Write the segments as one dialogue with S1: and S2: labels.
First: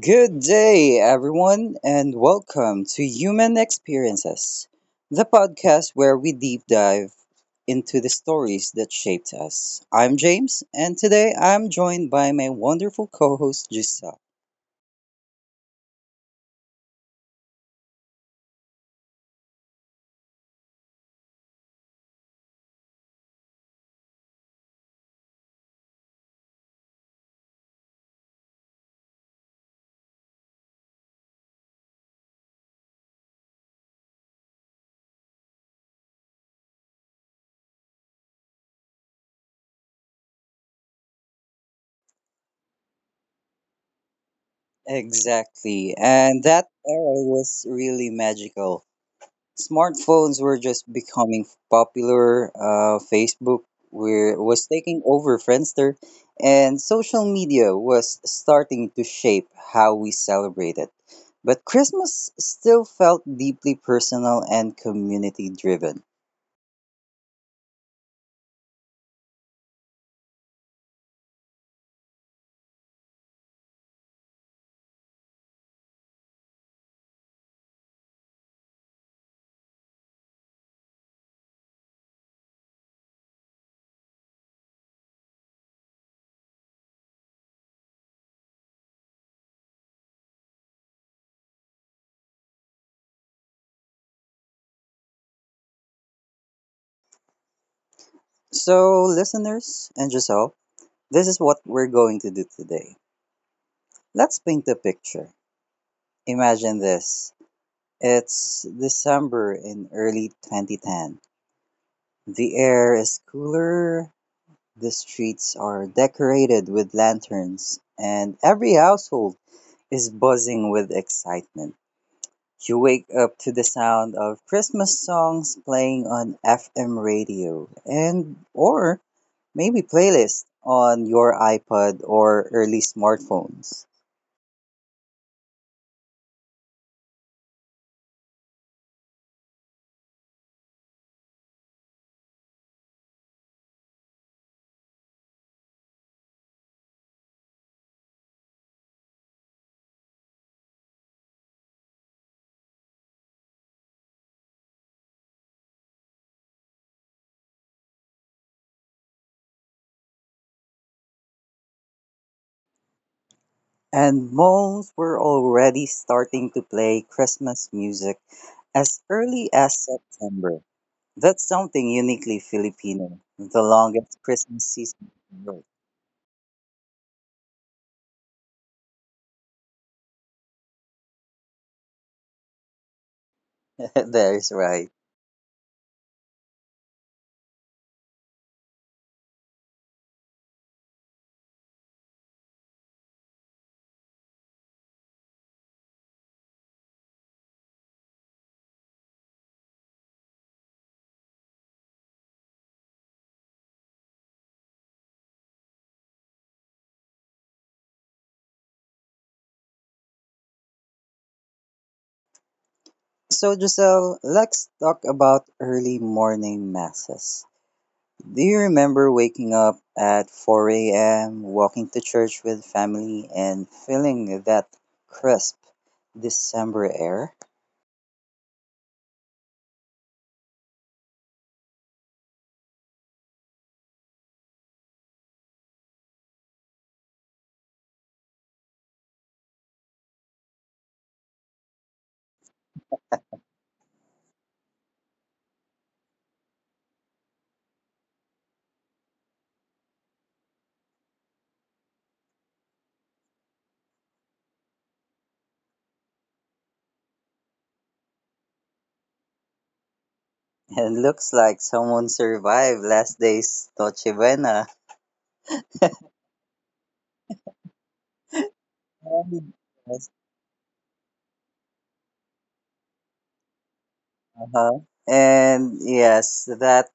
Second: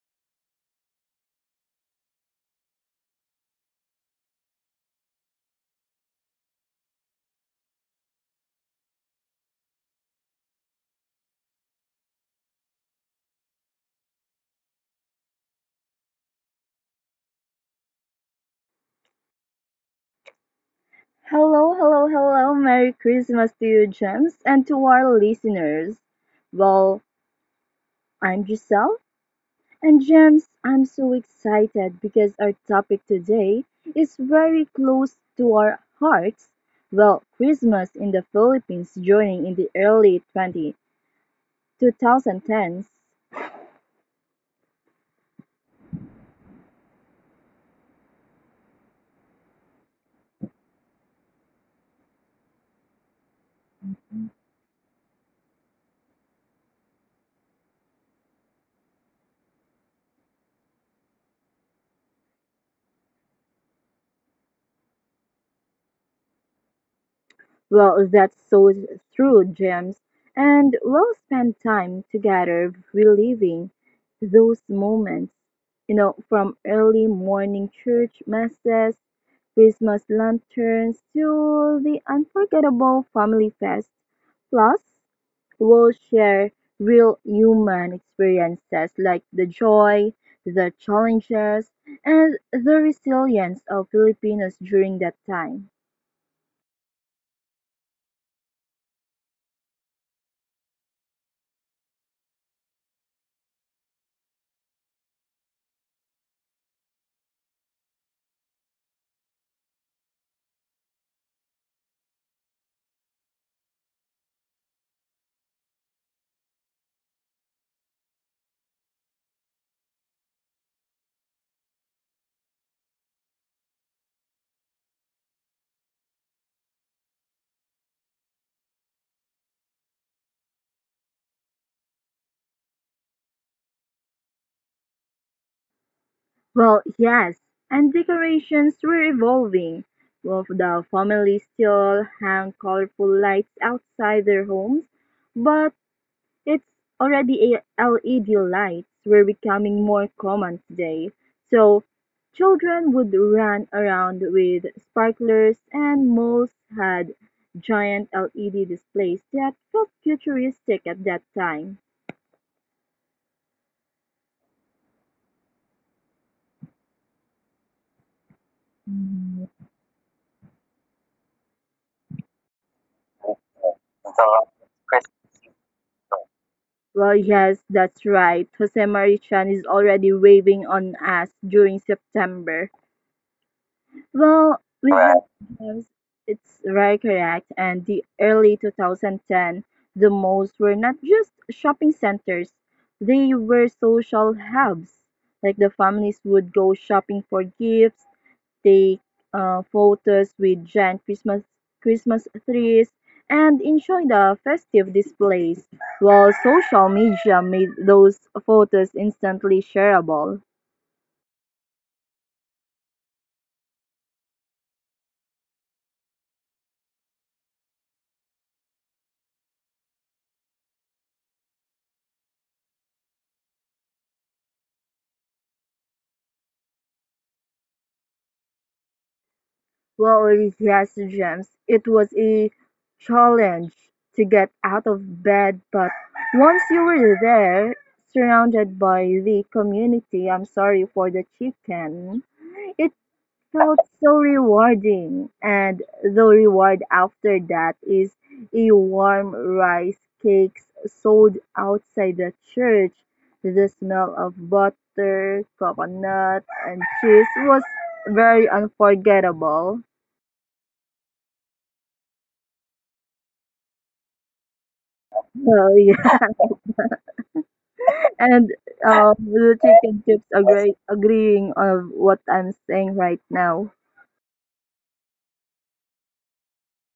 S1: Good day, everyone, and welcome to Human Experiences, the podcast where we deep dive into the stories that shaped us. I'm James, and today I'm joined by my wonderful co host, Giselle.
S2: Hello, hello, hello. Merry Christmas to you, Gems, and to our listeners. Well, I'm Giselle, and Gems, I'm so excited because our topic today is very close to our hearts. Well, Christmas in the Philippines during in the early 22,000 tens.
S1: Exactly, and that era was really magical. Smartphones were just becoming popular. Facebook was taking over Friendster, and social media was starting to shape how we celebrated. But Christmas still felt deeply personal and community driven.
S2: Well, that so through James. And we'll spend time together reliving those moments, from early morning church masses, Christmas lanterns, to the unforgettable family fest. Plus, we'll share real human experiences like the joy, the challenges, and the resilience of Filipinos during that time.
S1: So, listeners and Giselle, this is what we're going to do today. Let's paint the picture. Imagine this. It's December in early 2010. The air is cooler. The streets are decorated with lanterns, and every household is buzzing with excitement. You wake up to the sound of Christmas songs playing on FM radio and or maybe playlists on your iPod or early smartphones.
S2: Well, yes, and decorations were evolving. Well, the family still hang colorful lights outside their homes, but it's already LED lights were becoming more common today. So children would run around with sparklers, and malls had giant LED displays that felt futuristic at that time.
S1: And malls were already starting to play Christmas music as early as September. That's something uniquely Filipino, the longest Christmas season in the world.
S2: Well, yes, that's right. Jose Marichan is already waving on us during September.
S1: That is
S2: Well,
S1: right.
S2: with right, the games, it's very correct. And the early 2010, the malls were not just shopping centers, they were social hubs. Like the families would go shopping for gifts, take photos with giant Christmas trees and enjoy the festive displays, while social media made those photos instantly shareable.
S1: So, Giselle, let's talk about early morning masses. Do you remember waking up at 4 a.m., walking to church with family, and feeling that crisp December air?
S2: Well, yes, James, it was a challenge to get out of bed, but once you were there, surrounded by the community, I'm sorry for the chicken, it. So it's so rewarding, and the reward after that is a warm rice cakes sold outside the church. The smell of butter, coconut, and cheese was very unforgettable.
S1: And looks like someone survived last day's Noche Buena.
S2: So yeah, and the chicken
S1: Yes,
S2: keeps agreeing of what I'm saying right now.
S1: uh-huh. And yes, that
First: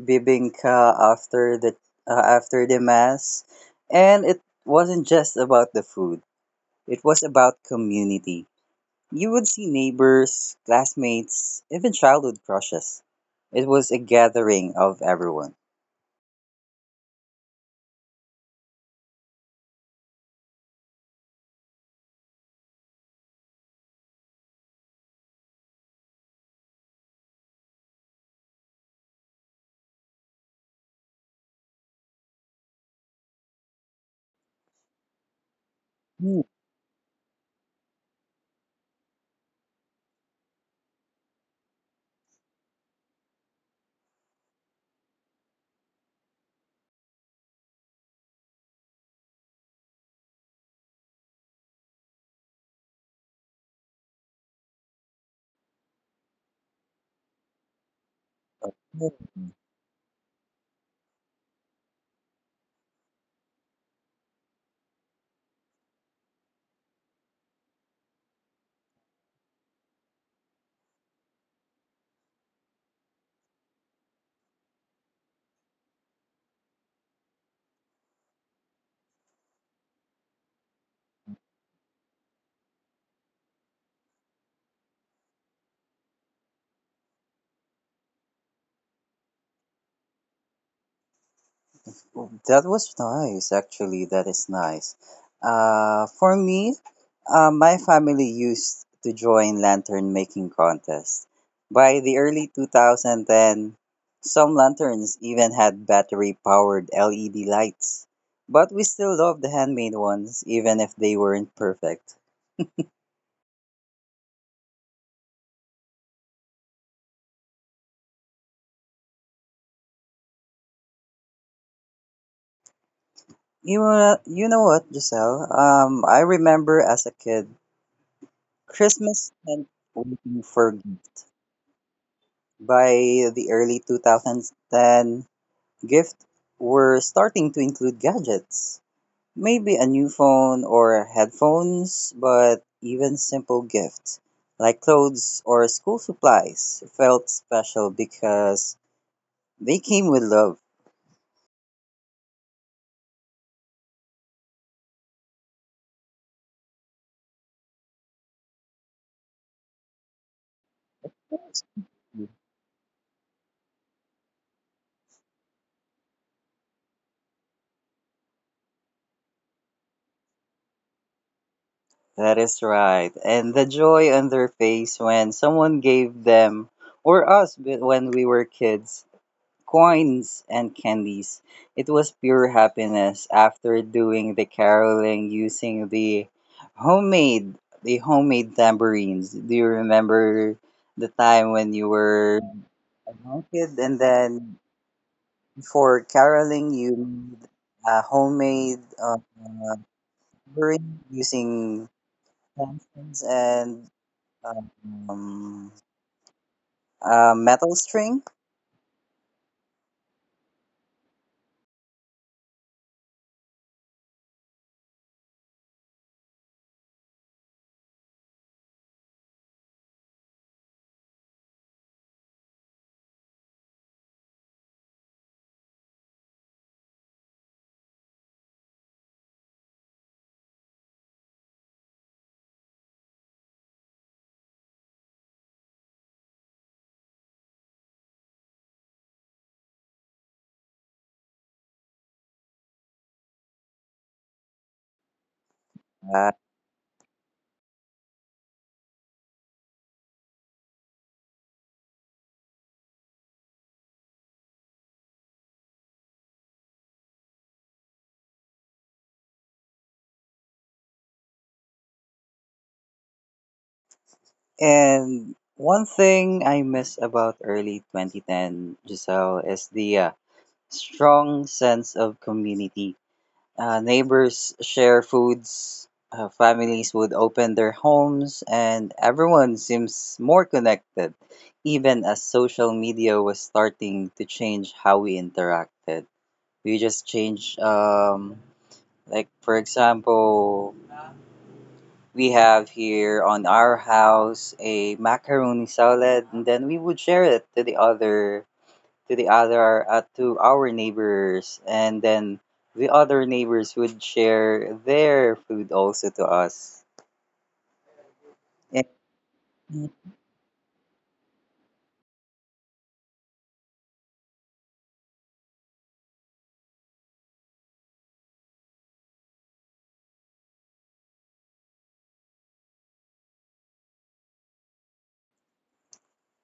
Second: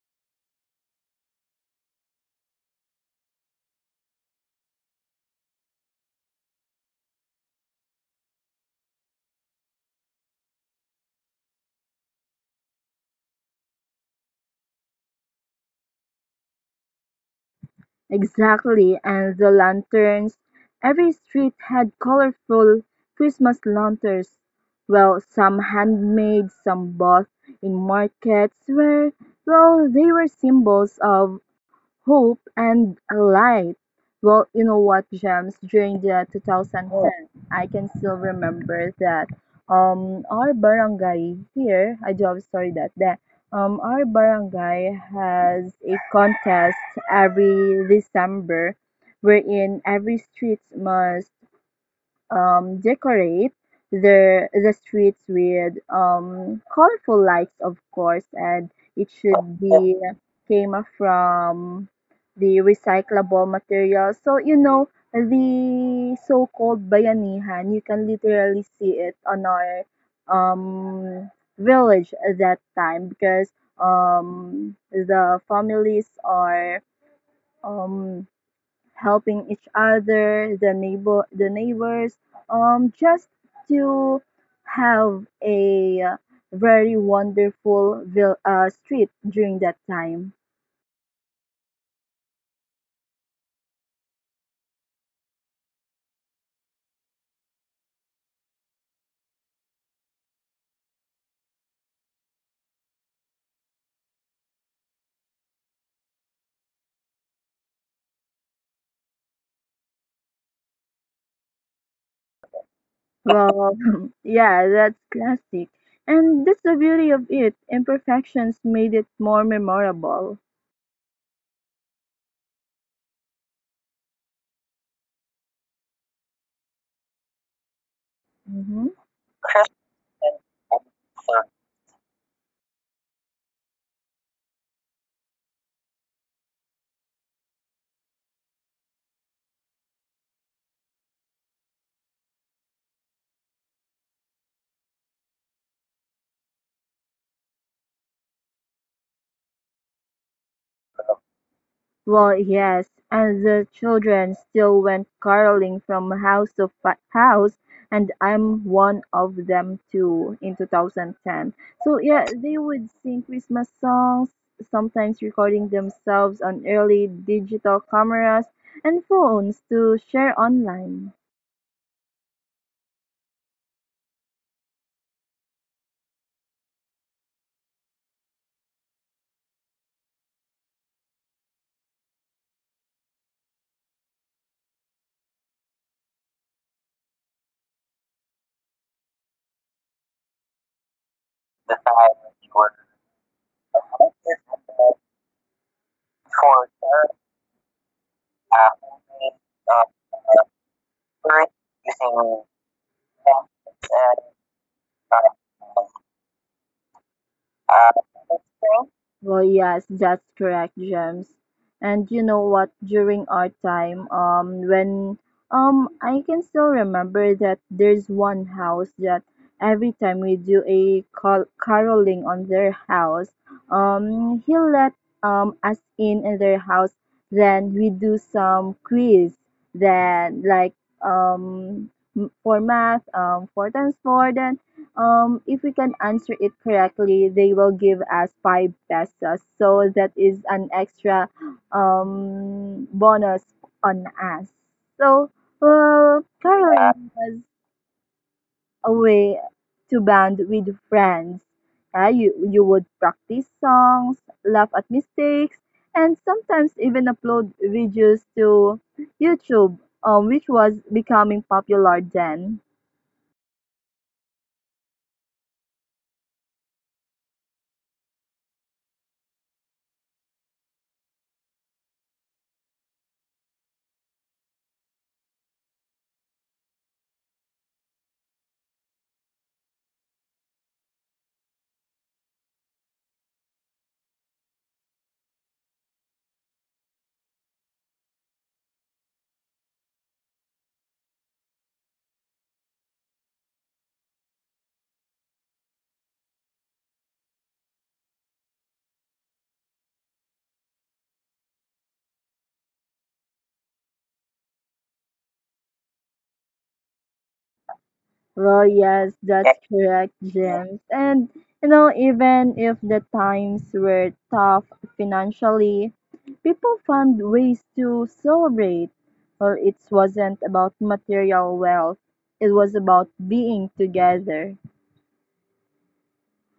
S1: bibingka after the mass, and it wasn't just about the food. It was about community. You would see neighbors, classmates, even childhood crushes. It was a gathering of everyone.
S2: Exactly, and the lanterns. Every street had colorful Christmas lanterns. Well, some handmade, some bought in markets where, well, they were symbols of hope and a light. Well, you know what, Gems? During the
S1: Hmm.
S2: 2010, I can still remember that our barangay here. I do have a story that our barangay has a contest every December, wherein every street must decorate the streets with colorful lights, of course, and it should be came from the recyclable materials. So you know the so-called bayanihan, you can literally see it on our um, village at that time because the families are um, helping each other, the neighbors, just to have a very wonderful street during that time.
S1: That was nice, actually. That is nice. For me, my family used to join lantern making contests. By the early 2010, some lanterns even had battery powered LED lights. But we still loved the handmade ones, even if they weren't perfect.
S2: Well, yeah, that's classic, and that's the beauty of it. Imperfections made it more memorable.
S1: You know what, Giselle? I remember as a kid,
S2: Hmm.
S1: Christmas meant waiting for gifts. By the early 2010, gifts were starting to include gadgets. Maybe a new phone or headphones, but even simple gifts like clothes or school supplies felt special because they came with love.
S2: Well, yes, and the children still went caroling from house to house, and I'm one of them too in 2010. So, yeah, they would sing Christmas songs, sometimes recording themselves on early digital cameras and phones to share online.
S1: That is right. And the joy on their face when someone gave them, or us but when we were kids, coins and candies. It was pure happiness after doing the caroling using the homemade tambourines. Do you remember the time when you were a young kid and then for caroling you made a homemade tambourine using pencils and um, a metal string.
S2: Well, yes, that's correct, Gems. And you know what? During our time, when I can still remember that there's one house that every time we do a caroling on their house, he let us in their house. Then we do some quiz. Then like um for math, four times four. Then if we can answer it correctly, they will give us five pesos. So that is an extra bonus on us. So, well,
S1: Uh,
S2: yeah, caroling was a way to bond with friends. You would practice songs, laugh at mistakes, and sometimes even upload videos to YouTube, which was becoming popular then.
S1: and one thing I miss about early 2010, Giselle, is the strong sense of community. Neighbors share foods, families would open their homes, and everyone seems more connected, even as social media was starting to change how we interacted. We just changed, like, for example, we have here on our house a macaroni salad, and then we would share it to the other to the other to our neighbors, and then the other neighbors would share their food also to us.
S2: Well, yes, that's
S1: And,
S2: correct, James. And you know, even if the times were tough financially, people found ways to celebrate. Well, it wasn't about material wealth, it was about being together.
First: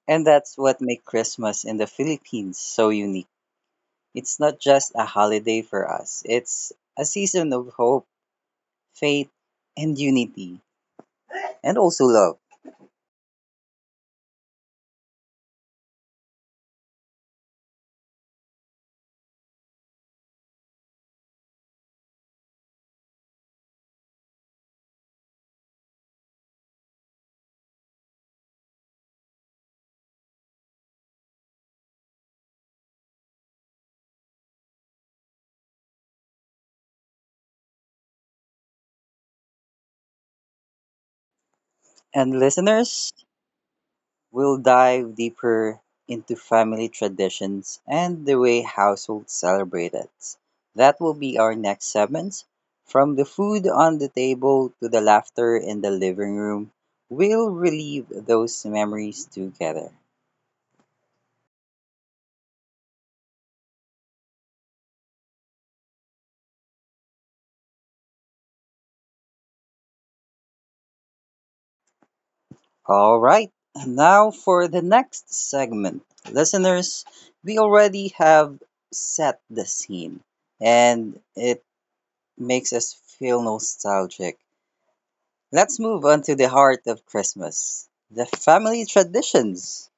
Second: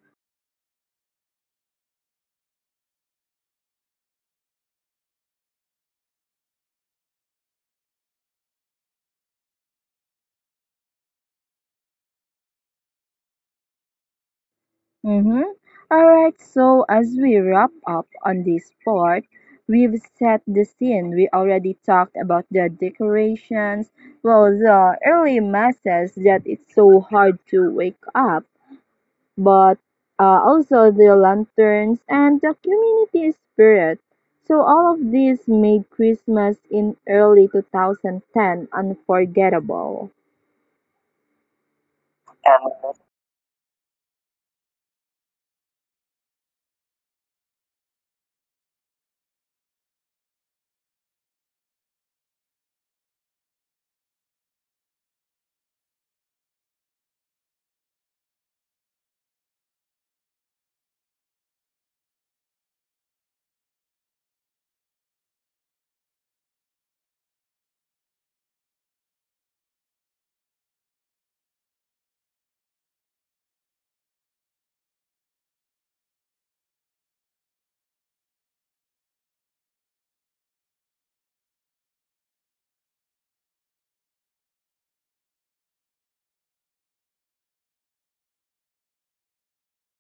S1: and that's what makes Christmas in the Philippines so unique. It's not just a holiday for us. It's a season of hope, faith, and unity, and also love.
S2: Mm-hmm. All right, so as we wrap up on this part, we've set the scene. We already talked about the decorations, well, the early masses that it's so hard to wake up, but also the lanterns and the community spirit. So all of these made Christmas in early 2010 unforgettable.
S1: And listeners, we'll dive deeper into family traditions and the way households celebrate it. That will be our next segment. From the food on the table to the laughter in the living room, we'll relive those memories together. All right, now for the next segment. Listeners, we already have set the scene and it makes us feel nostalgic. Let's move on to the heart of Christmas, the family traditions.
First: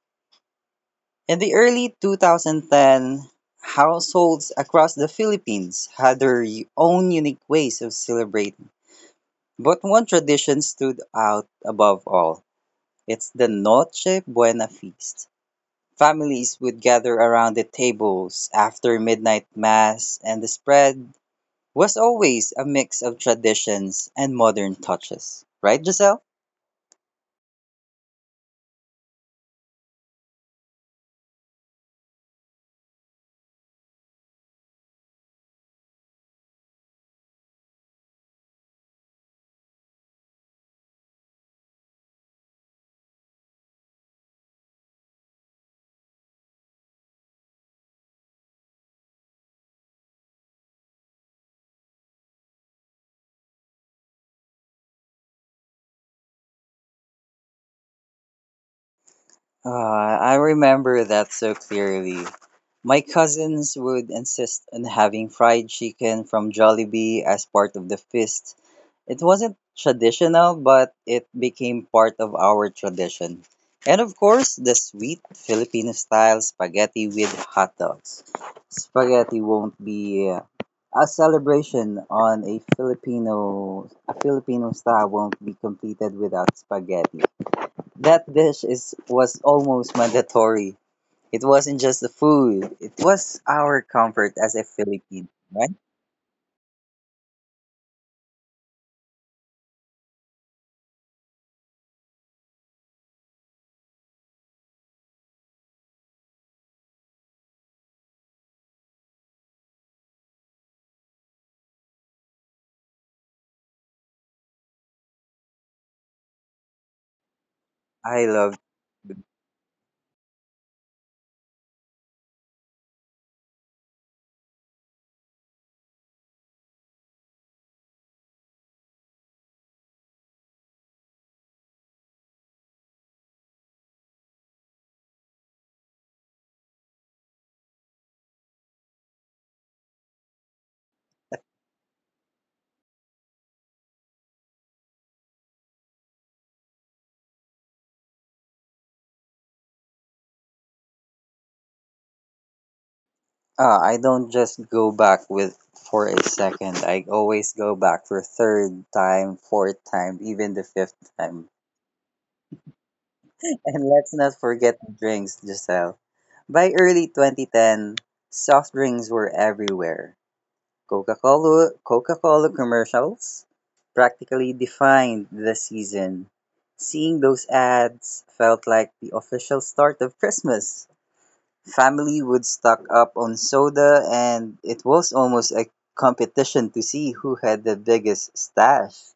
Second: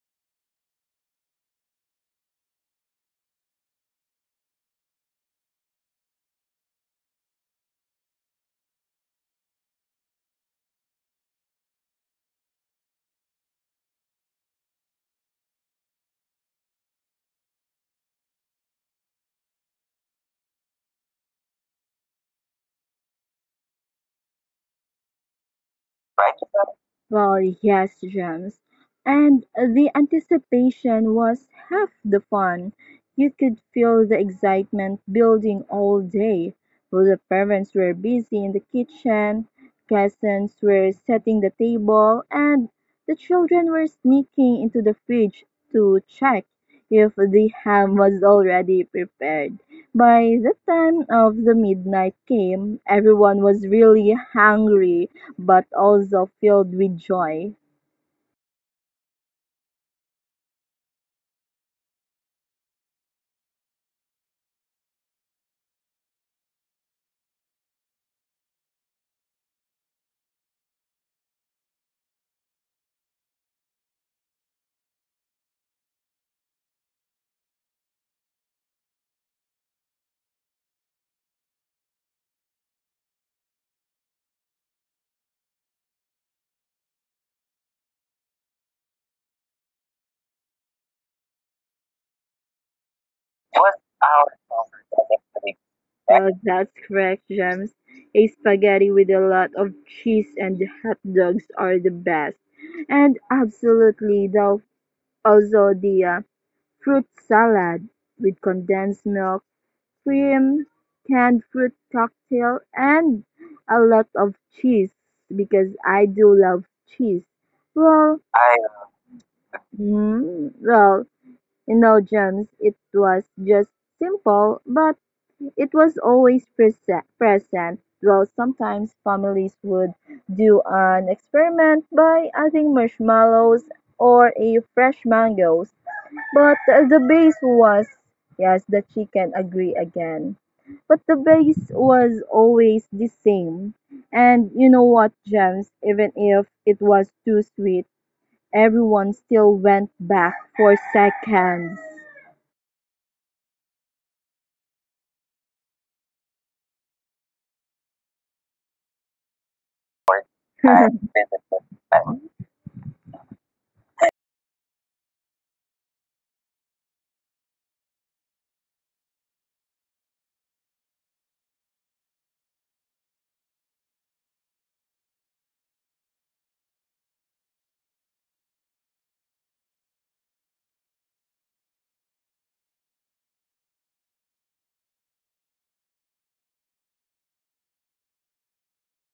S1: In the early 2010, households across the Philippines had their own unique ways of celebrating. But one tradition stood out above all. It's the Noche Buena feast. Families would gather around the tables after midnight mass, and the spread was always a mix of traditions and modern touches. Right, Giselle?
S2: Well, yes, James. And the anticipation was half the fun. You could feel the excitement building all day. Well, the parents were busy in the kitchen, cousins were setting the table, and the children were sneaking into the fridge to check if the ham was already prepared. By the time of the midnight came, everyone was really hungry but also filled with joy.
S1: I remember that so clearly. My cousins would insist on having fried chicken from Jollibee as part of the feast. It wasn't traditional, but it became part of our tradition. And of course, the sweet Filipino style spaghetti with hot dogs. Spaghetti won't be a celebration on a Filipino style won't be completed without spaghetti. That dish is was almost mandatory. It wasn't just the food; it was
S2: What's
S1: our comfort as a Filipino, right?
S2: Well, that's correct, James. A spaghetti with a lot of cheese and hot dogs are the best. And absolutely, also the fruit salad with condensed milk, cream, canned fruit cocktail, and a lot of cheese because I do love cheese. Well,
S1: I love.
S2: well, no jumps, it was just simple, but it was always present. Well, sometimes families would do an experiment by adding marshmallows or a fresh mangoes, but the base was yes, the chicken agree again. But the base was always the same. And you know what, Gems, even if it was too sweet, everyone still went back for seconds.
S1: I don't just go back with for a second. I always go back for third time, fourth time, even the
S2: 哎，对
S1: fifth
S2: 对
S1: time.
S2: 对，哎
S1: And let's not forget the drinks, Giselle. By early 2010, soft drinks were everywhere. Coca Cola commercials practically defined the season. Seeing those ads felt like the official start of Christmas. Family would stock up on soda and it was almost a competition to see who had the biggest stash.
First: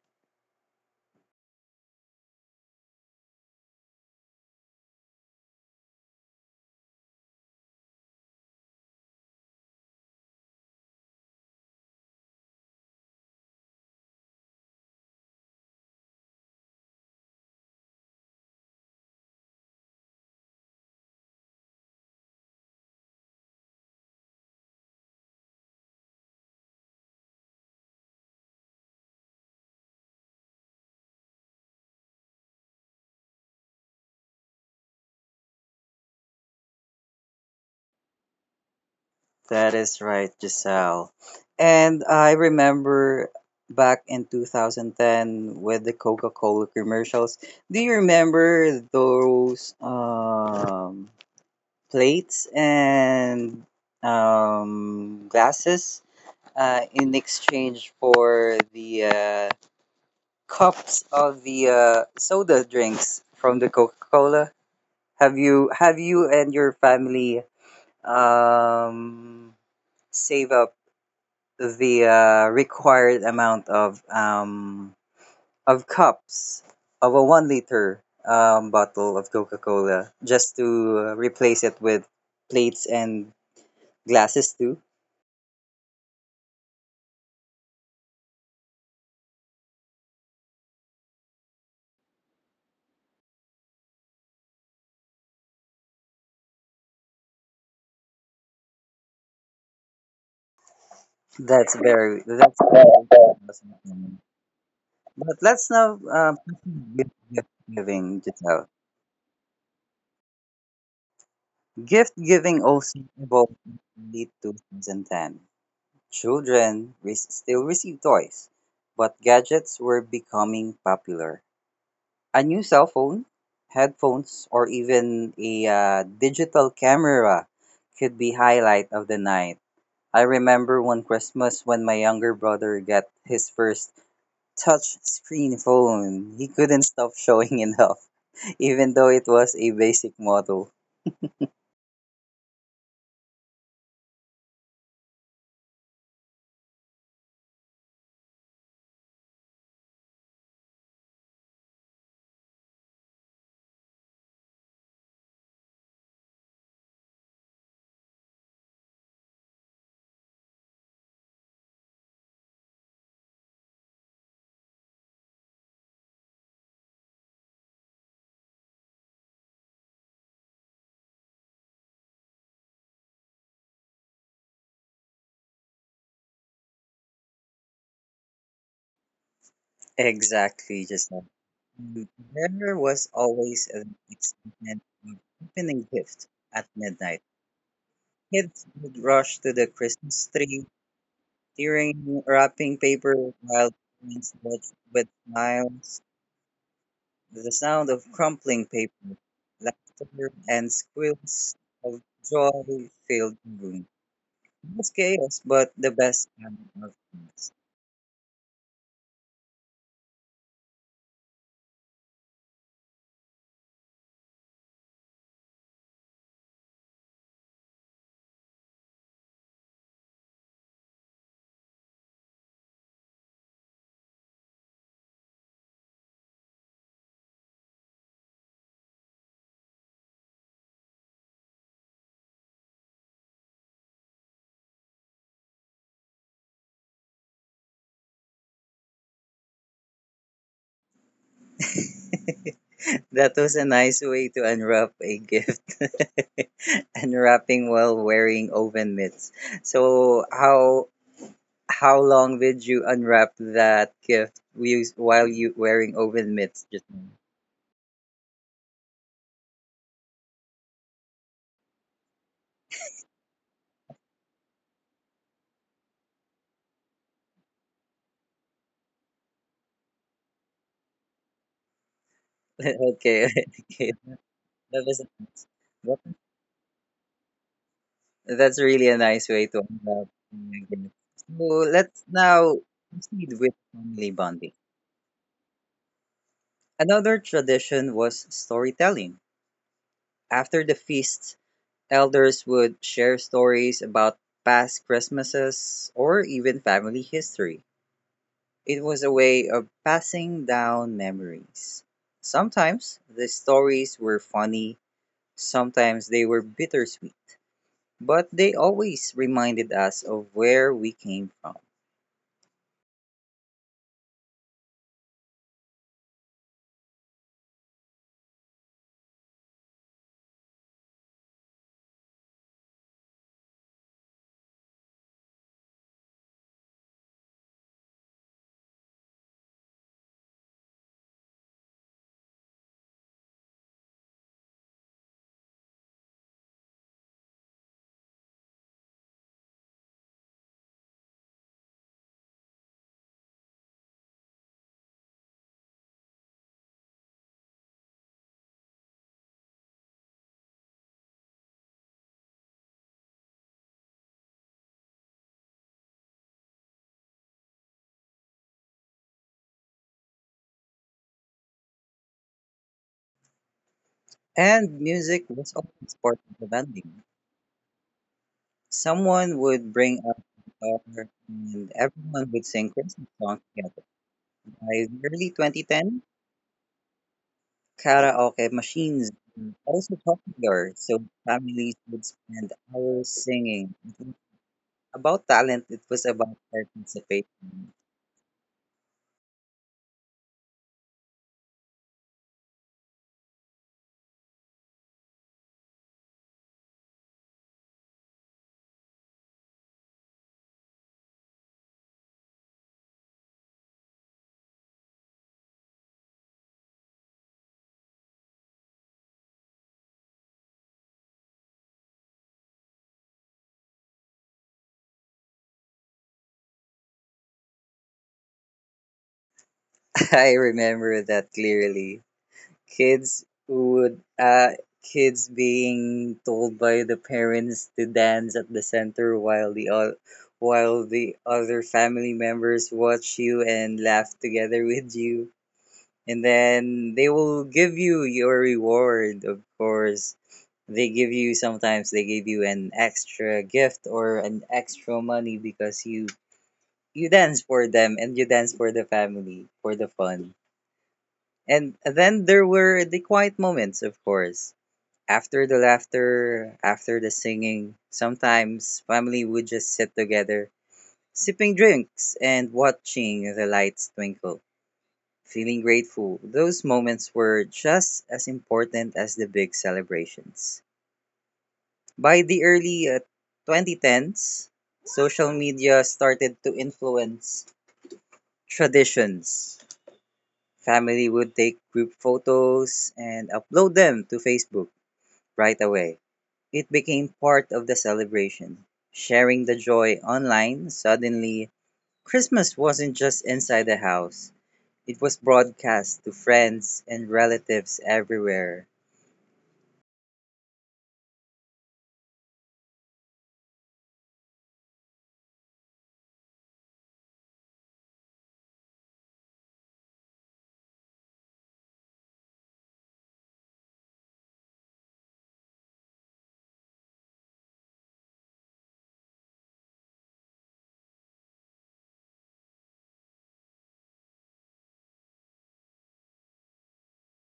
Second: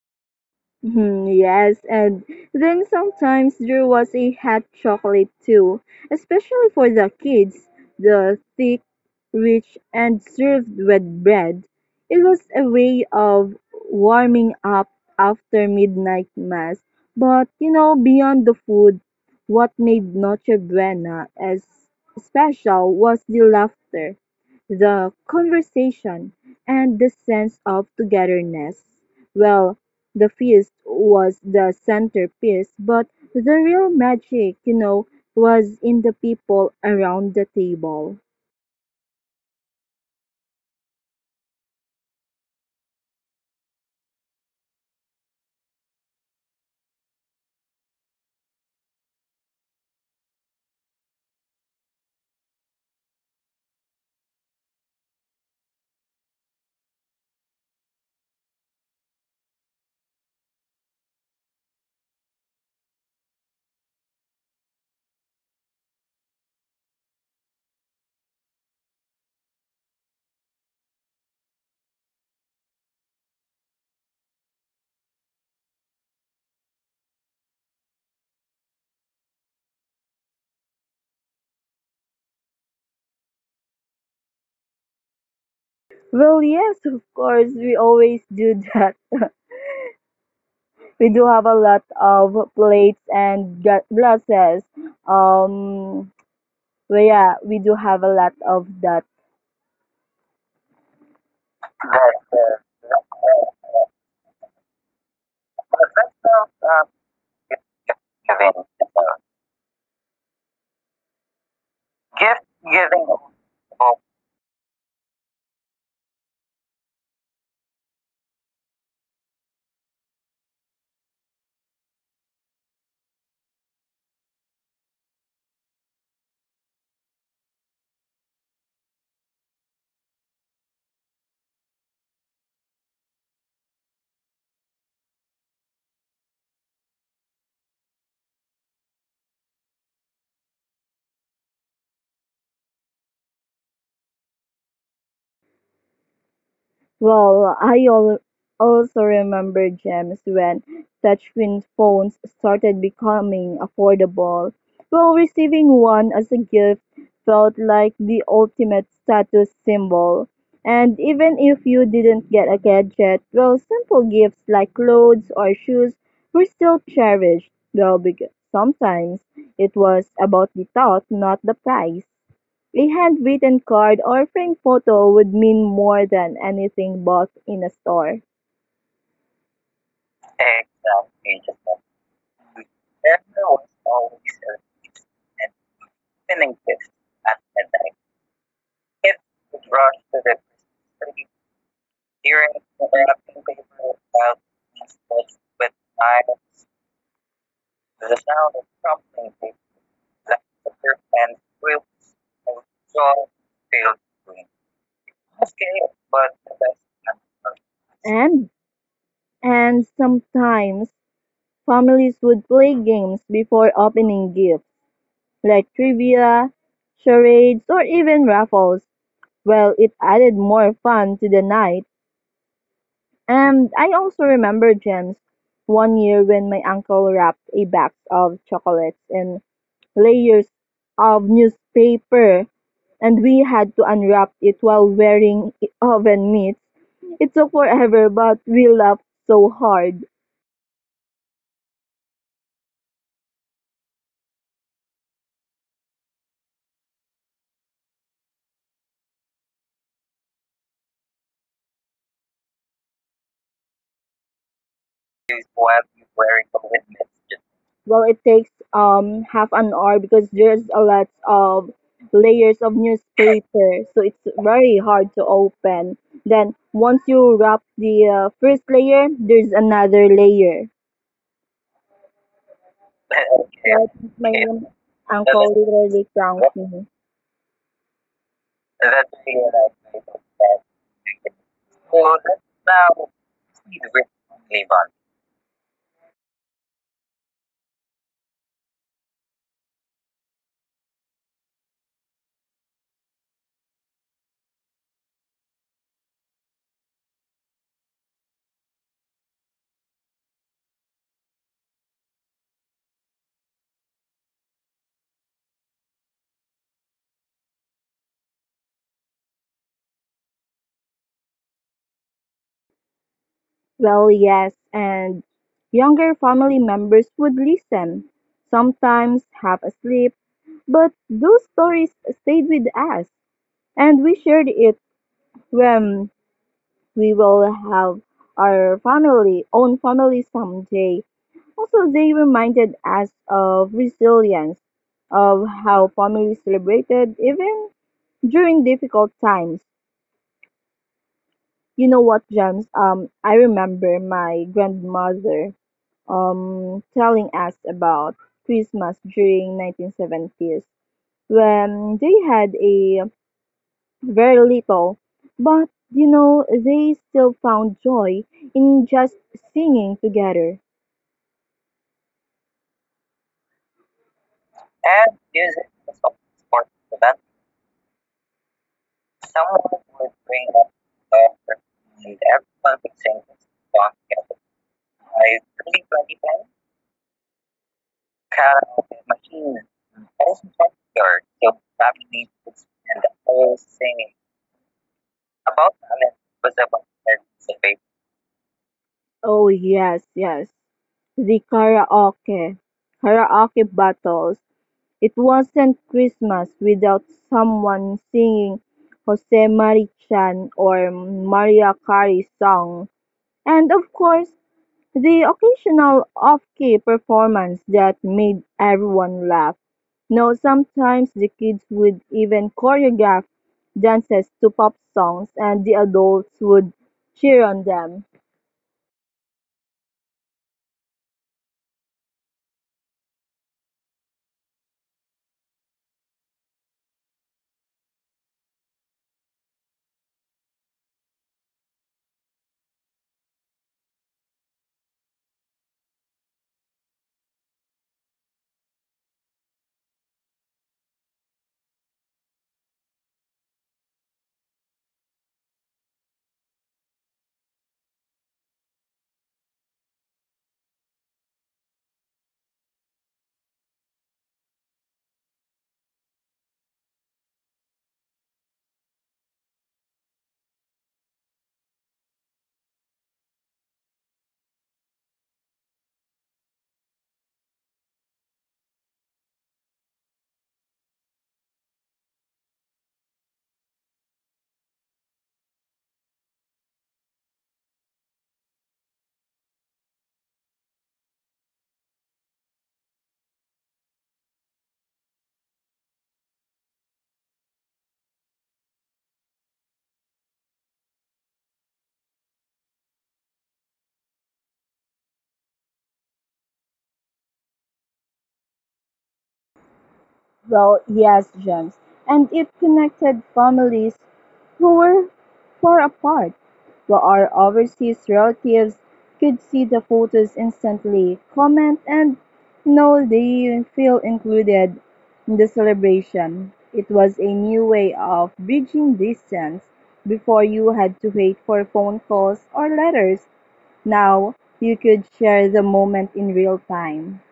S2: Hmm, yes, and then sometimes there was a hot chocolate too, especially for the kids, the thick, rich, and served with bread. It was a way of warming up after midnight mass. But you know, beyond the food, what made Noche Buena as special was the laughter, the conversation, and the sense of togetherness. Well, the feast was the centerpiece, but the real magic, was in the people around the table.
S1: That is right, Giselle. And I remember back in 2010 with the Coca-Cola commercials. Do you remember those plates and glasses in exchange for the cups of the soda drinks from the Coca Cola. Have you and your family um, save up the required amount of cups of a 1 liter bottle of Coca Cola just to replace it with plates and glasses too?
S2: Well, yes, of course, we always do that. We do have a lot of plates and glasses. Um, well, yeah, we do have a lot of that.
S1: That's very interesting. But let's now proceed with gift giving, Giselle. Gift
S2: Gift
S1: giving also
S2: giving.
S1: evolved in late 2010. Still receive toys, but gadgets were becoming popular. A new cell phone, headphones, or even a digital camera could be highlight of the night. I remember one Christmas when my younger brother got his first touch screen phone. He couldn't stop showing it off, even though it was a basic model.
S2: Well, I also remember, Gems, when touchscreen phones started becoming affordable. Well, receiving one as a gift felt like the ultimate status symbol. And even if you didn't get a gadget, well, simple gifts like clothes or shoes were still cherished. Well, because sometimes it was about the thought, not the price. A handwritten card or framed photo would mean more than anything bought in a store.
S1: Exactly, just like
S2: Exactly, Japan.
S1: mm, there was
S2: There
S1: always
S2: was
S1: an
S2: always a
S1: excitement
S2: feast
S1: of
S2: and
S1: opening gift
S2: spinning
S1: at
S2: gifts
S1: midnight.
S2: at midnight.
S1: Kids would
S2: Kids
S1: rush to the
S2: would rush
S1: Christmas
S2: to the
S1: tree,
S2: Christmas tree,
S1: tearing
S2: tearing
S1: wrapping
S2: and
S1: paper
S2: wrapping
S1: while
S2: paper
S1: parents
S2: without
S1: watched with
S2: slips with
S1: smiles.
S2: knives.
S1: The sound of
S2: The
S1: crumpling
S2: sound of
S1: paper,
S2: crumpling paper,
S1: laughter, and
S2: laughter, and
S1: squeals of
S2: squeals of
S1: joy filled
S2: joy
S1: the room.
S2: filled the room. It
S1: It's chaos,
S2: was
S1: but the
S2: chaos,
S1: best
S2: but
S1: kind
S2: the
S1: of
S2: best
S1: things.
S2: memory. And And sometimes families would play games before opening gifts, like trivia, charades, or even raffles. Well, it added more fun to the night. And I also remember, Gems, one year when my uncle wrapped a box of chocolates in layers of newspaper, and we had to unwrap it while wearing oven mitts. It took forever, but we laughed so hard.
S1: That was a nice way to unwrap a gift. Unwrapping while wearing oven mitts. So how long did you unwrap that while you wearing oven mitts just now?
S2: Well, it takes half an hour because there's a lot of layers of newspaper, so it's very hard to open. Then once you wrap the first layer, there's another layer.
S1: Okay,
S2: So
S1: okay.
S2: I think my
S1: That was nice.
S2: uncle
S1: That,
S2: literally pranked
S1: that's really a nice way to unwrap a gift. So let's now proceed with family bonding.
S2: me.
S1: Another tradition was storytelling. After the feasts, elders would share stories about past Christmases or even family history. It was a way of passing down memories. Sometimes the stories were funny, sometimes they were bittersweet, but they always reminded us of where we came from.
S2: Well, yes, and younger family members would listen, sometimes half asleep, but those stories stayed with us, and we shared it when we will have our family, own family someday. Also, they reminded us of resilience, of how family celebrated even during difficult times. You know what, James? I remember my grandmother telling us about Christmas during 1970s when they had a very little, but they still found joy in just singing together.
S1: And
S2: And
S1: music was
S2: music
S1: always
S2: was
S1: part
S2: also
S1: of the
S2: sports
S1: bonding.
S2: event.
S1: Someone would
S2: Someone
S1: bring
S2: would
S1: up a
S2: bring up
S1: guitar
S2: a daughter
S1: and
S2: and
S1: everyone would sing
S2: everyone would
S1: Christmas
S2: sing
S1: songs
S2: this
S1: together.
S2: song together.
S1: By the early
S2: By early
S1: 2010,
S2: 2010,
S1: karaoke
S2: Carol
S1: machines were
S2: Machine
S1: also
S2: also
S1: popular, so
S2: popular, so
S1: families would
S2: family
S1: spend
S2: would
S1: hours
S2: spend all
S1: singing. It was
S2: singing.
S1: about talent, it
S2: About
S1: was
S2: Alan
S1: about
S2: was about Alan's
S1: participation.
S2: favorite. Oh, yes, yes. The karaoke. Karaoke battles. It wasn't Christmas without someone singing Jose Marichan or Maria Carey song. And of course, the occasional off-key performance that made everyone laugh. No, sometimes the kids would even choreograph dances to pop songs and the adults would cheer on them.
S1: I remember that clearly. kids would uh kids being told by the parents to dance at the center while the other family members watch you and laugh together with you and then they will give you your reward. Of course they give you, sometimes they give you an extra gift or an extra money because you dance for them and you dance for the family for the fun. And then there were the quiet moments of course, after the laughter, after the singing, sometimes family would just sit together, sipping drinks and watching the lights twinkle, feeling grateful. Those moments were just as important as the big celebrations. By the early 2010s, social media started to influence traditions. Family would take group photos and upload them to Facebook right away. It became part of the celebration, sharing the joy online. Suddenly, Christmas wasn't just inside the house, it was broadcast to friends and relatives everywhere,
S2: Well, yes, James. And it connected families who were far apart. While our overseas relatives could see the photos instantly, comment, and know they feel included in the celebration. It was a new way of bridging distance. Before you had to wait for phone calls or letters. Now you could share the moment in real time.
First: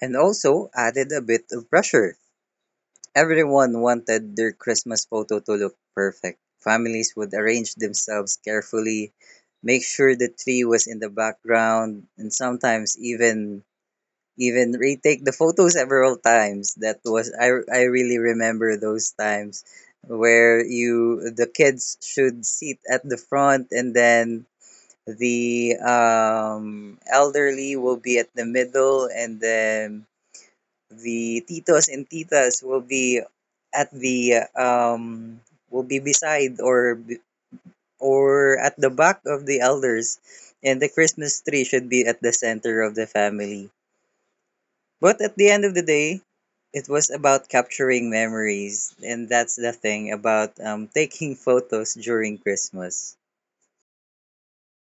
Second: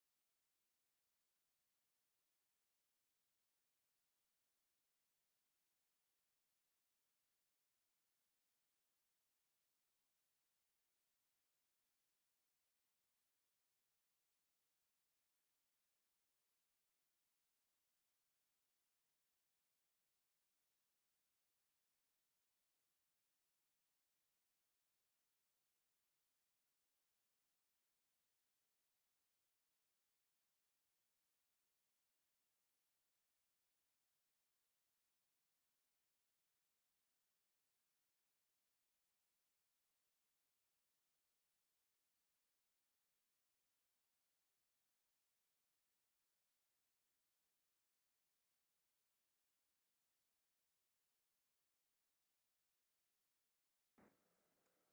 S1: and also added a bit of pressure. Everyone wanted their Christmas photo to look perfect. Families would arrange themselves carefully, make sure the tree was in the background, and sometimes even retake the photos several times. That was, I really remember those times where you the kids should sit at the front and then the elderly will be at the middle and then the titos and titas will be at the will be beside or b- or at the back of the elders and the Christmas tree should be at the center of the family. But at the end of the day, it was about capturing memories, and that's the thing about taking photos during Christmas.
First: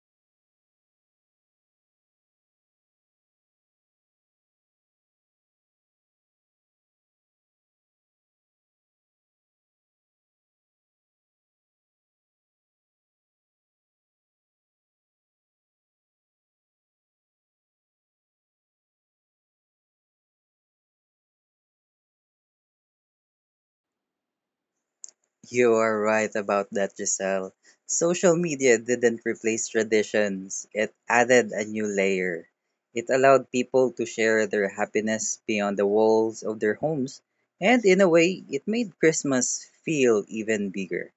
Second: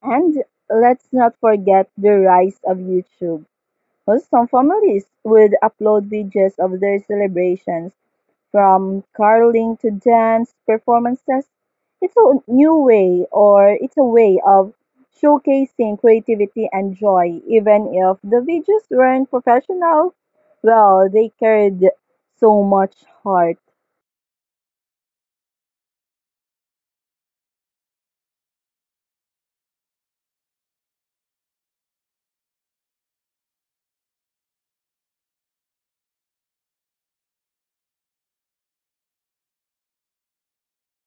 S2: And let's not forget the rise of YouTube, where some families would upload videos of their celebrations, from caroling to dance performances. It's a new way, or it's a way of showcasing creativity and joy, even if the videos weren't professional. Well, they carried so much heart.
S1: You are right about that, Giselle. Social media didn't replace traditions, it added a new layer. It allowed people to share their happiness beyond the walls of their homes, and in a way, it made Christmas feel even bigger.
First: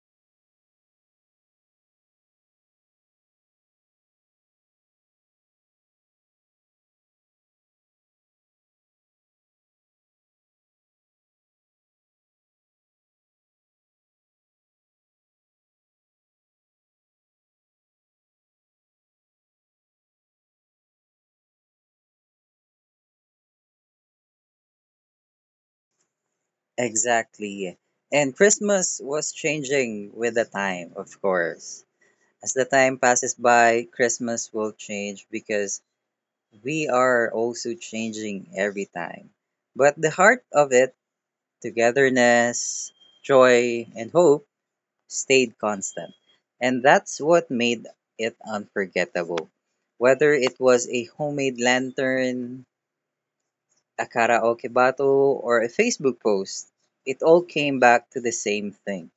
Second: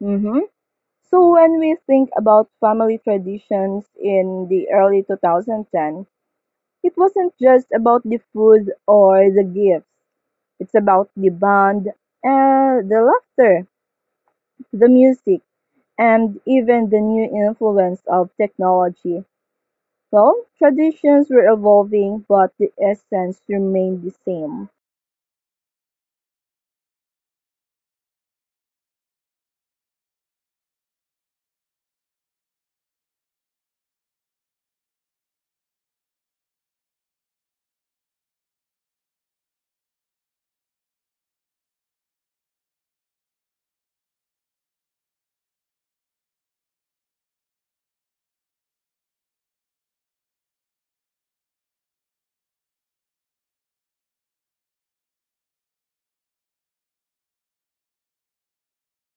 S2: Hmm. So when we think about family traditions in the early 2010, it wasn't just about the food or the gifts. It's about the band, the laughter, the music, and even the new influence of technology. Well, traditions were evolving, but the essence remained the same.
S1: Exactly. And Christmas was changing with the time, of course. As the time passes by, Christmas will change because we are also changing every time. But the heart of it, togetherness, joy, and hope, stayed constant. And that's what made it unforgettable. Whether it was a homemade lantern, a karaoke battle, or a Facebook post, it all came back to the same thing,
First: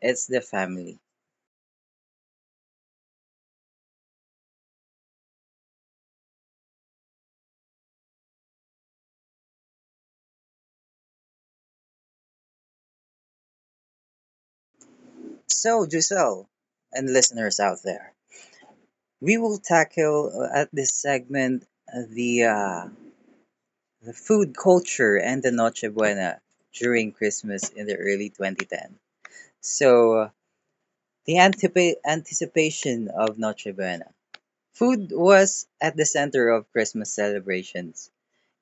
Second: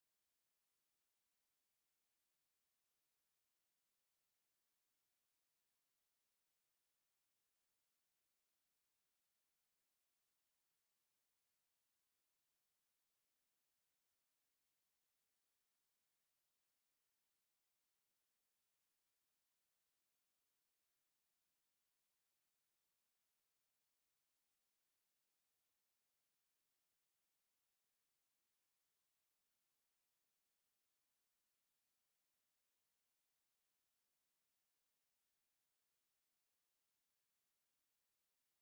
S1: it's the family. So, Giselle, and listeners out there, we will tackle, at this segment, the food culture and the Noche Buena during Christmas in the early 2010. So uh, the anticipation of Noche Buena. Food was at the center of Christmas celebrations.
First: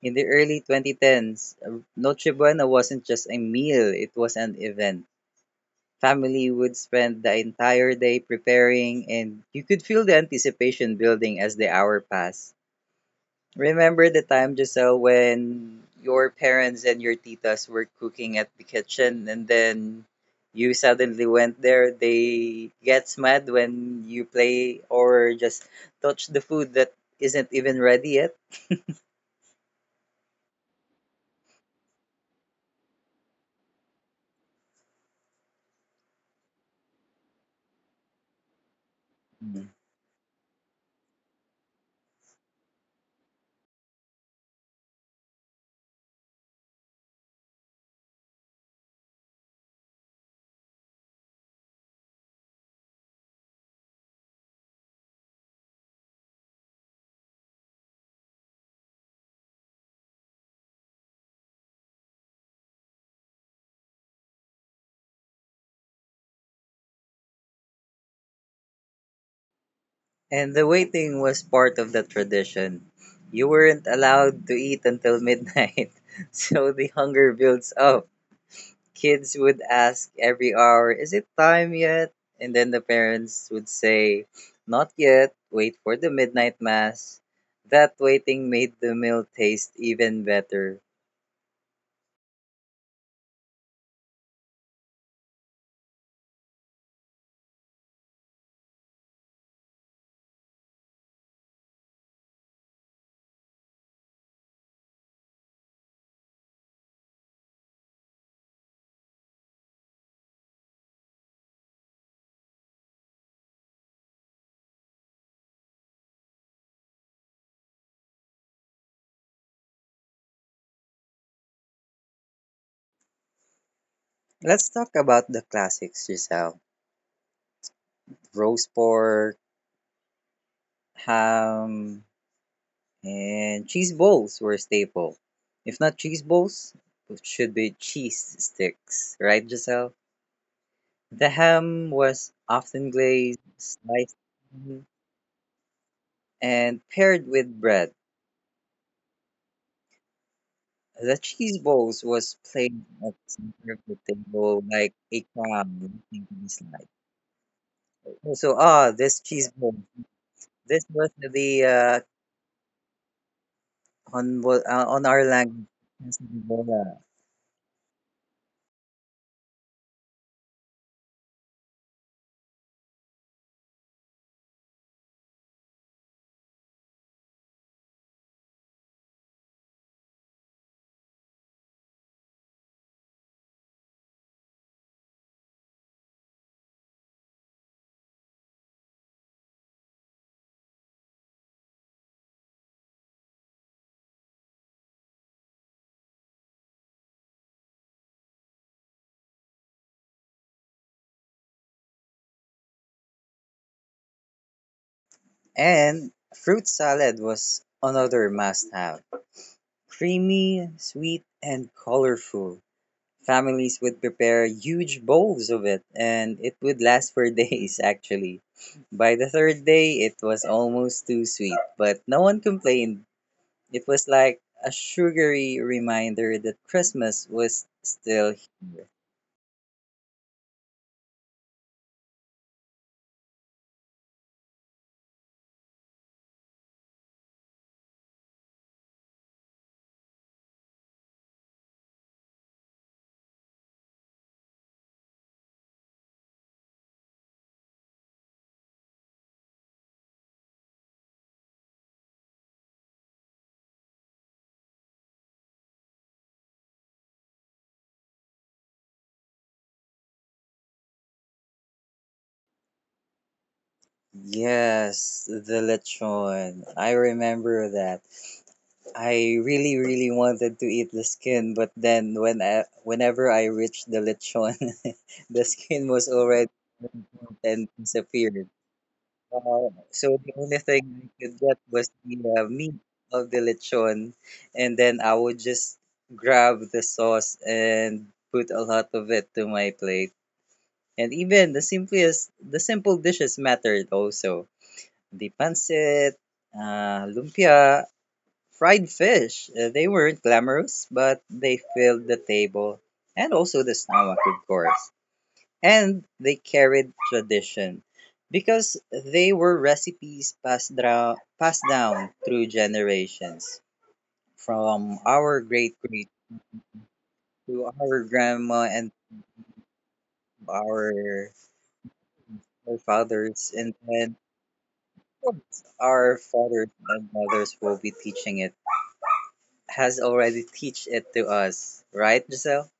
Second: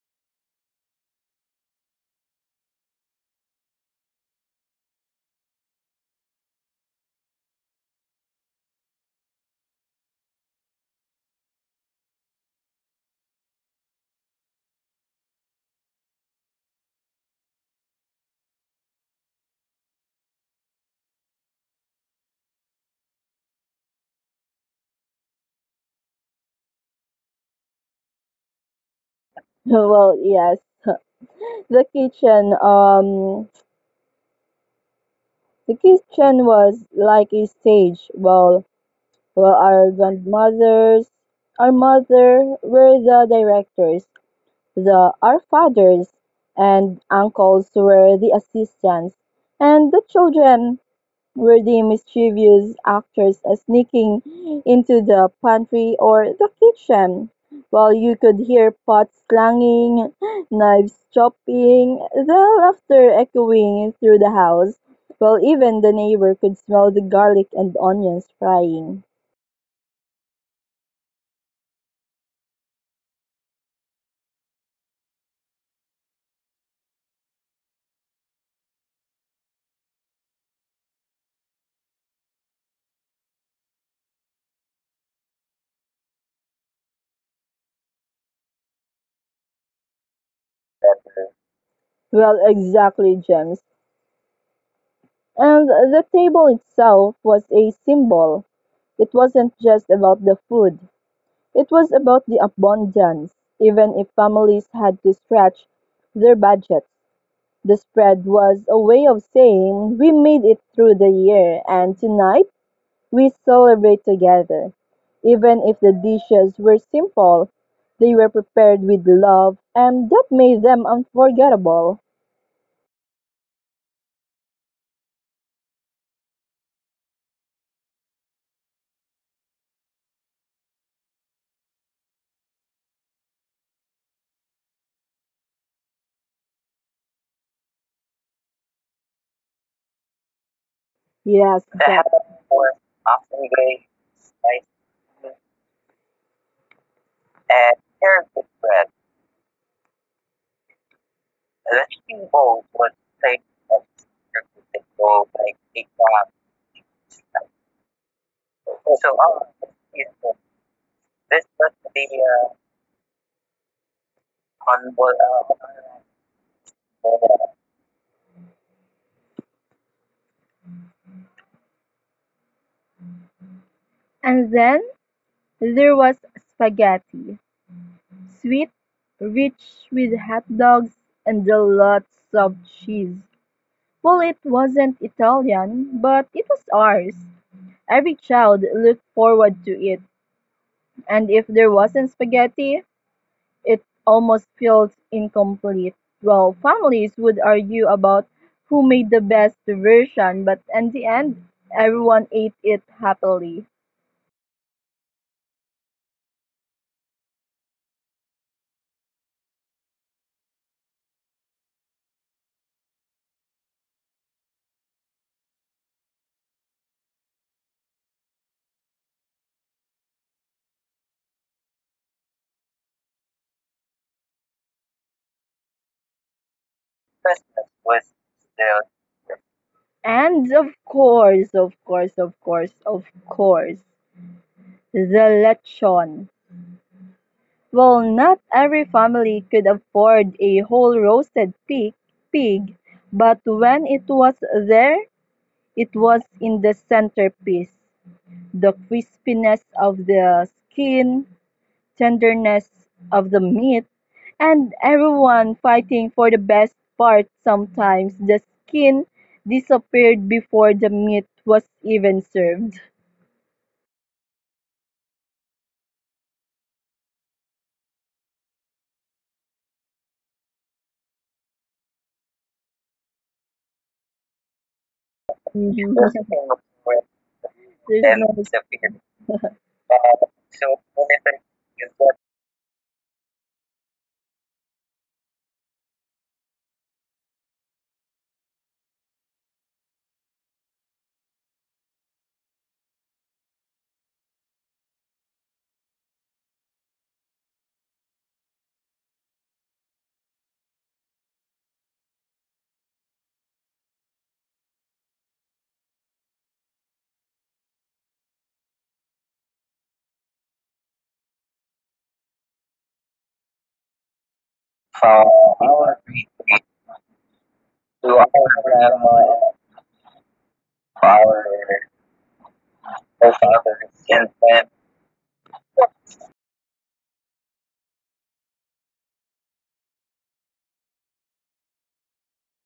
S1: In the early 2010s, Noche Buena wasn't just a meal, it was an event. Family would spend the entire day preparing, and you could feel the anticipation building as the hour passed. Remember the time, Giselle, when your parents and your titas were cooking at the kitchen and then you suddenly went there? They gets mad when you play or just touch the food that isn't even ready yet.
S2: Well, yes, the kitchen, um, the kitchen was like a stage. Well,
S1: Mm.
S2: our grandmothers, our mother were the directors. The "Our Fathers" and uncles were the assistants, and the children were the mischievous actors sneaking into the pantry or the kitchen, while you could hear pots clanging, knives chopping, the laughter echoing through the house, while even the neighbor could smell the garlic and onions frying.
S1: And the waiting was part of the tradition. You weren't allowed to eat until midnight, so the hunger builds up. Kids would ask every hour, is it time yet? And then the parents would say, not yet, wait for the midnight mass. That waiting made the meal taste even better.
S2: Well, exactly, James. And the table itself was a symbol. It wasn't just about the food, it was about the abundance. Even if families had to stretch their budgets, the spread was a way of saying we made it through the year and tonight we celebrate together. Even if the dishes were simple, they were prepared with love and that made them unforgettable.
S1: Let's talk about the classics, Giselle. Roast pork, ham, and cheese balls were a staple. If not cheese balls, it should be cheese sticks, right, Giselle? The
S2: Yes, the Jack.
S1: ham was
S2: Halibut was
S1: often
S2: often
S1: glazed,
S2: grilled,
S1: sliced,
S2: spicy,
S1: mhm, and
S2: and
S1: paired with
S2: served
S1: bread.
S2: with bread.
S1: The cheese balls
S2: Electric
S1: was
S2: Ball was
S1: played at the
S2: played as
S1: center of the table
S2: the
S1: like a
S2: ball by
S1: crown
S2: big
S1: looking
S2: arm.
S1: to be slight. So, ah,
S2: So
S1: this cheese
S2: all of
S1: ball.
S2: this
S1: This was
S2: this
S1: the
S2: was the
S1: on on our
S2: on
S1: language. Quesadilla.
S2: uh, and then there was spaghetti, sweet, rich with hot dogs and lots of cheese. Well, it wasn't Italian, but it was ours. Every child looked forward to it, and if there wasn't spaghetti, it almost feels incomplete. Well, families would argue about who made the best version, but in the end, everyone ate it happily.
S1: And fruit salad was another must-have. Creamy, sweet, and colorful. Families would prepare huge bowls of it, and it would last for days, actually. By the third day, it was almost too sweet, but no one complained. It was like a sugary reminder that Christmas was
S2: Christmas was
S1: still.
S2: still. And of course, the lechon. Well, not every family could afford a whole roasted pig, but when it was there, it was in the centerpiece. The crispiness of the skin, tenderness of the meat, and everyone fighting for the best part. Sometimes the skin disappeared before the meat was even served.
S1: Yes, the lechon. I remember that. I really, really wanted to eat the skin, but then whenever I reached the lechon, the skin was
S2: Mhm. There's
S1: already removed and
S2: There's no
S1: disappeared.
S2: disappeared.
S1: So the only thing
S2: So,
S1: I could
S2: innocent
S1: get was
S2: is
S1: the
S2: what
S1: meat of the lechon, and then I would just grab the sauce and put a lot of it to my plate. And even the simple dishes mattered also. The pancit, lumpia, fried fish. They weren't glamorous, but they filled the table and also the stomach, of course, and they carried tradition because they were recipes passed, passed down through generations from our great great
S2: power
S1: to our
S2: to our
S1: grandma and
S2: grandma and
S1: our
S2: our
S1: forefathers, and
S2: forefathers,
S1: then
S2: and then
S1: of course, our fathers and mothers will be teaching it, has already teach it to us, right, Giselle?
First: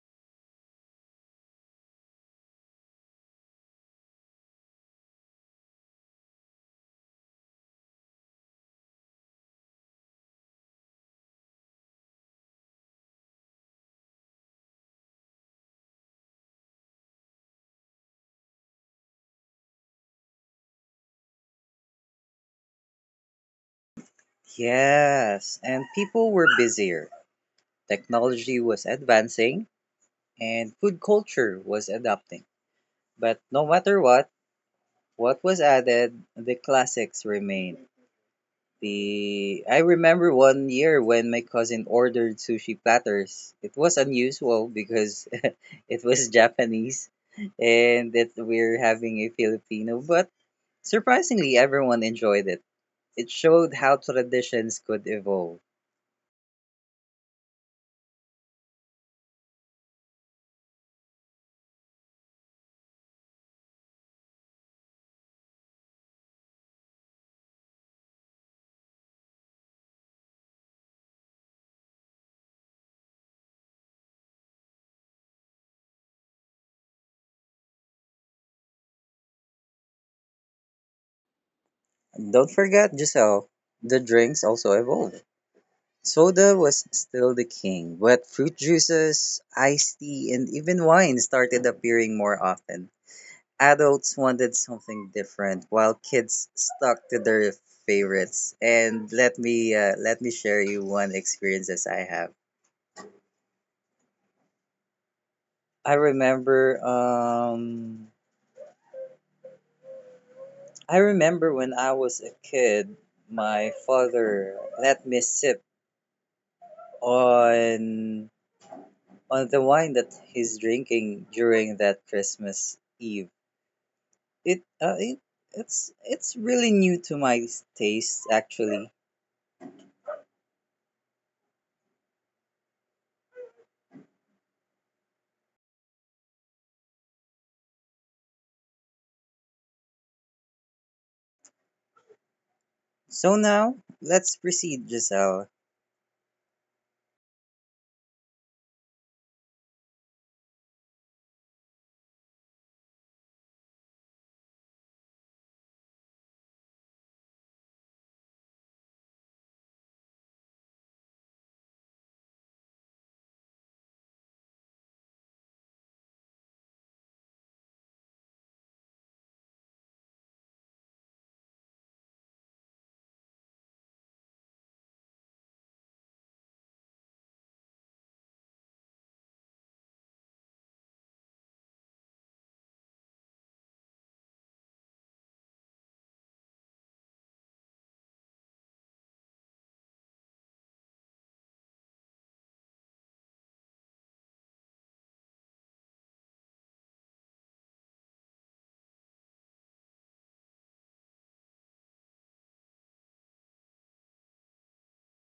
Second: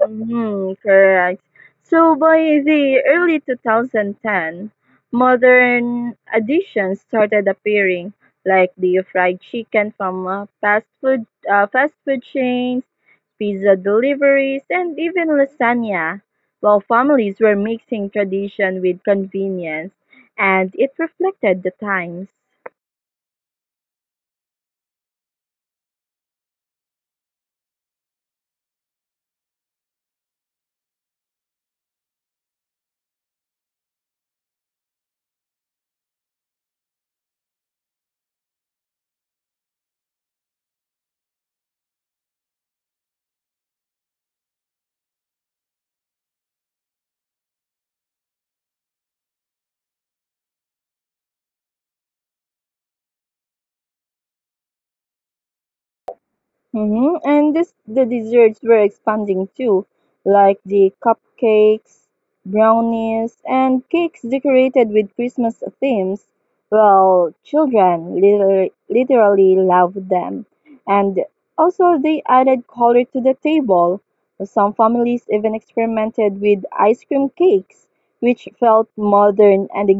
S2: mm-hmm, correct. So by the early 2010, modern additions started appearing, like the fried chicken from fast food chains, pizza deliveries, and even lasagna. While families were mixing tradition with convenience, and it reflected the times.
S1: Yes, and people were busier, technology was advancing, and food culture was adapting. But no matter what was added, the classics remained. The I remember one year when my cousin ordered sushi platters. It was unusual because it was Japanese and that we're having a Filipino, but surprisingly everyone enjoyed it. It showed how traditions could evolve.
S2: Mm-hmm. And this, the desserts were expanding too, like the cupcakes, brownies, and cakes decorated with Christmas themes. Well, children literally, literally loved them. And also, they added color to the table. Some families even experimented with ice cream cakes, which felt modern and
S1: And don't forget, Giselle, the drinks also evolve. Soda was still the king, but fruit juices, iced tea, and even wine started appearing more often. Adults wanted something different, while kids stuck to their favorites. And let me share you one experience as I have. I remember um I remember when I was a kid, my father let me sip on on the wine that he's drinking during that Christmas Eve. It uh, it it's really new to my taste, actually. So now let's proceed, Giselle.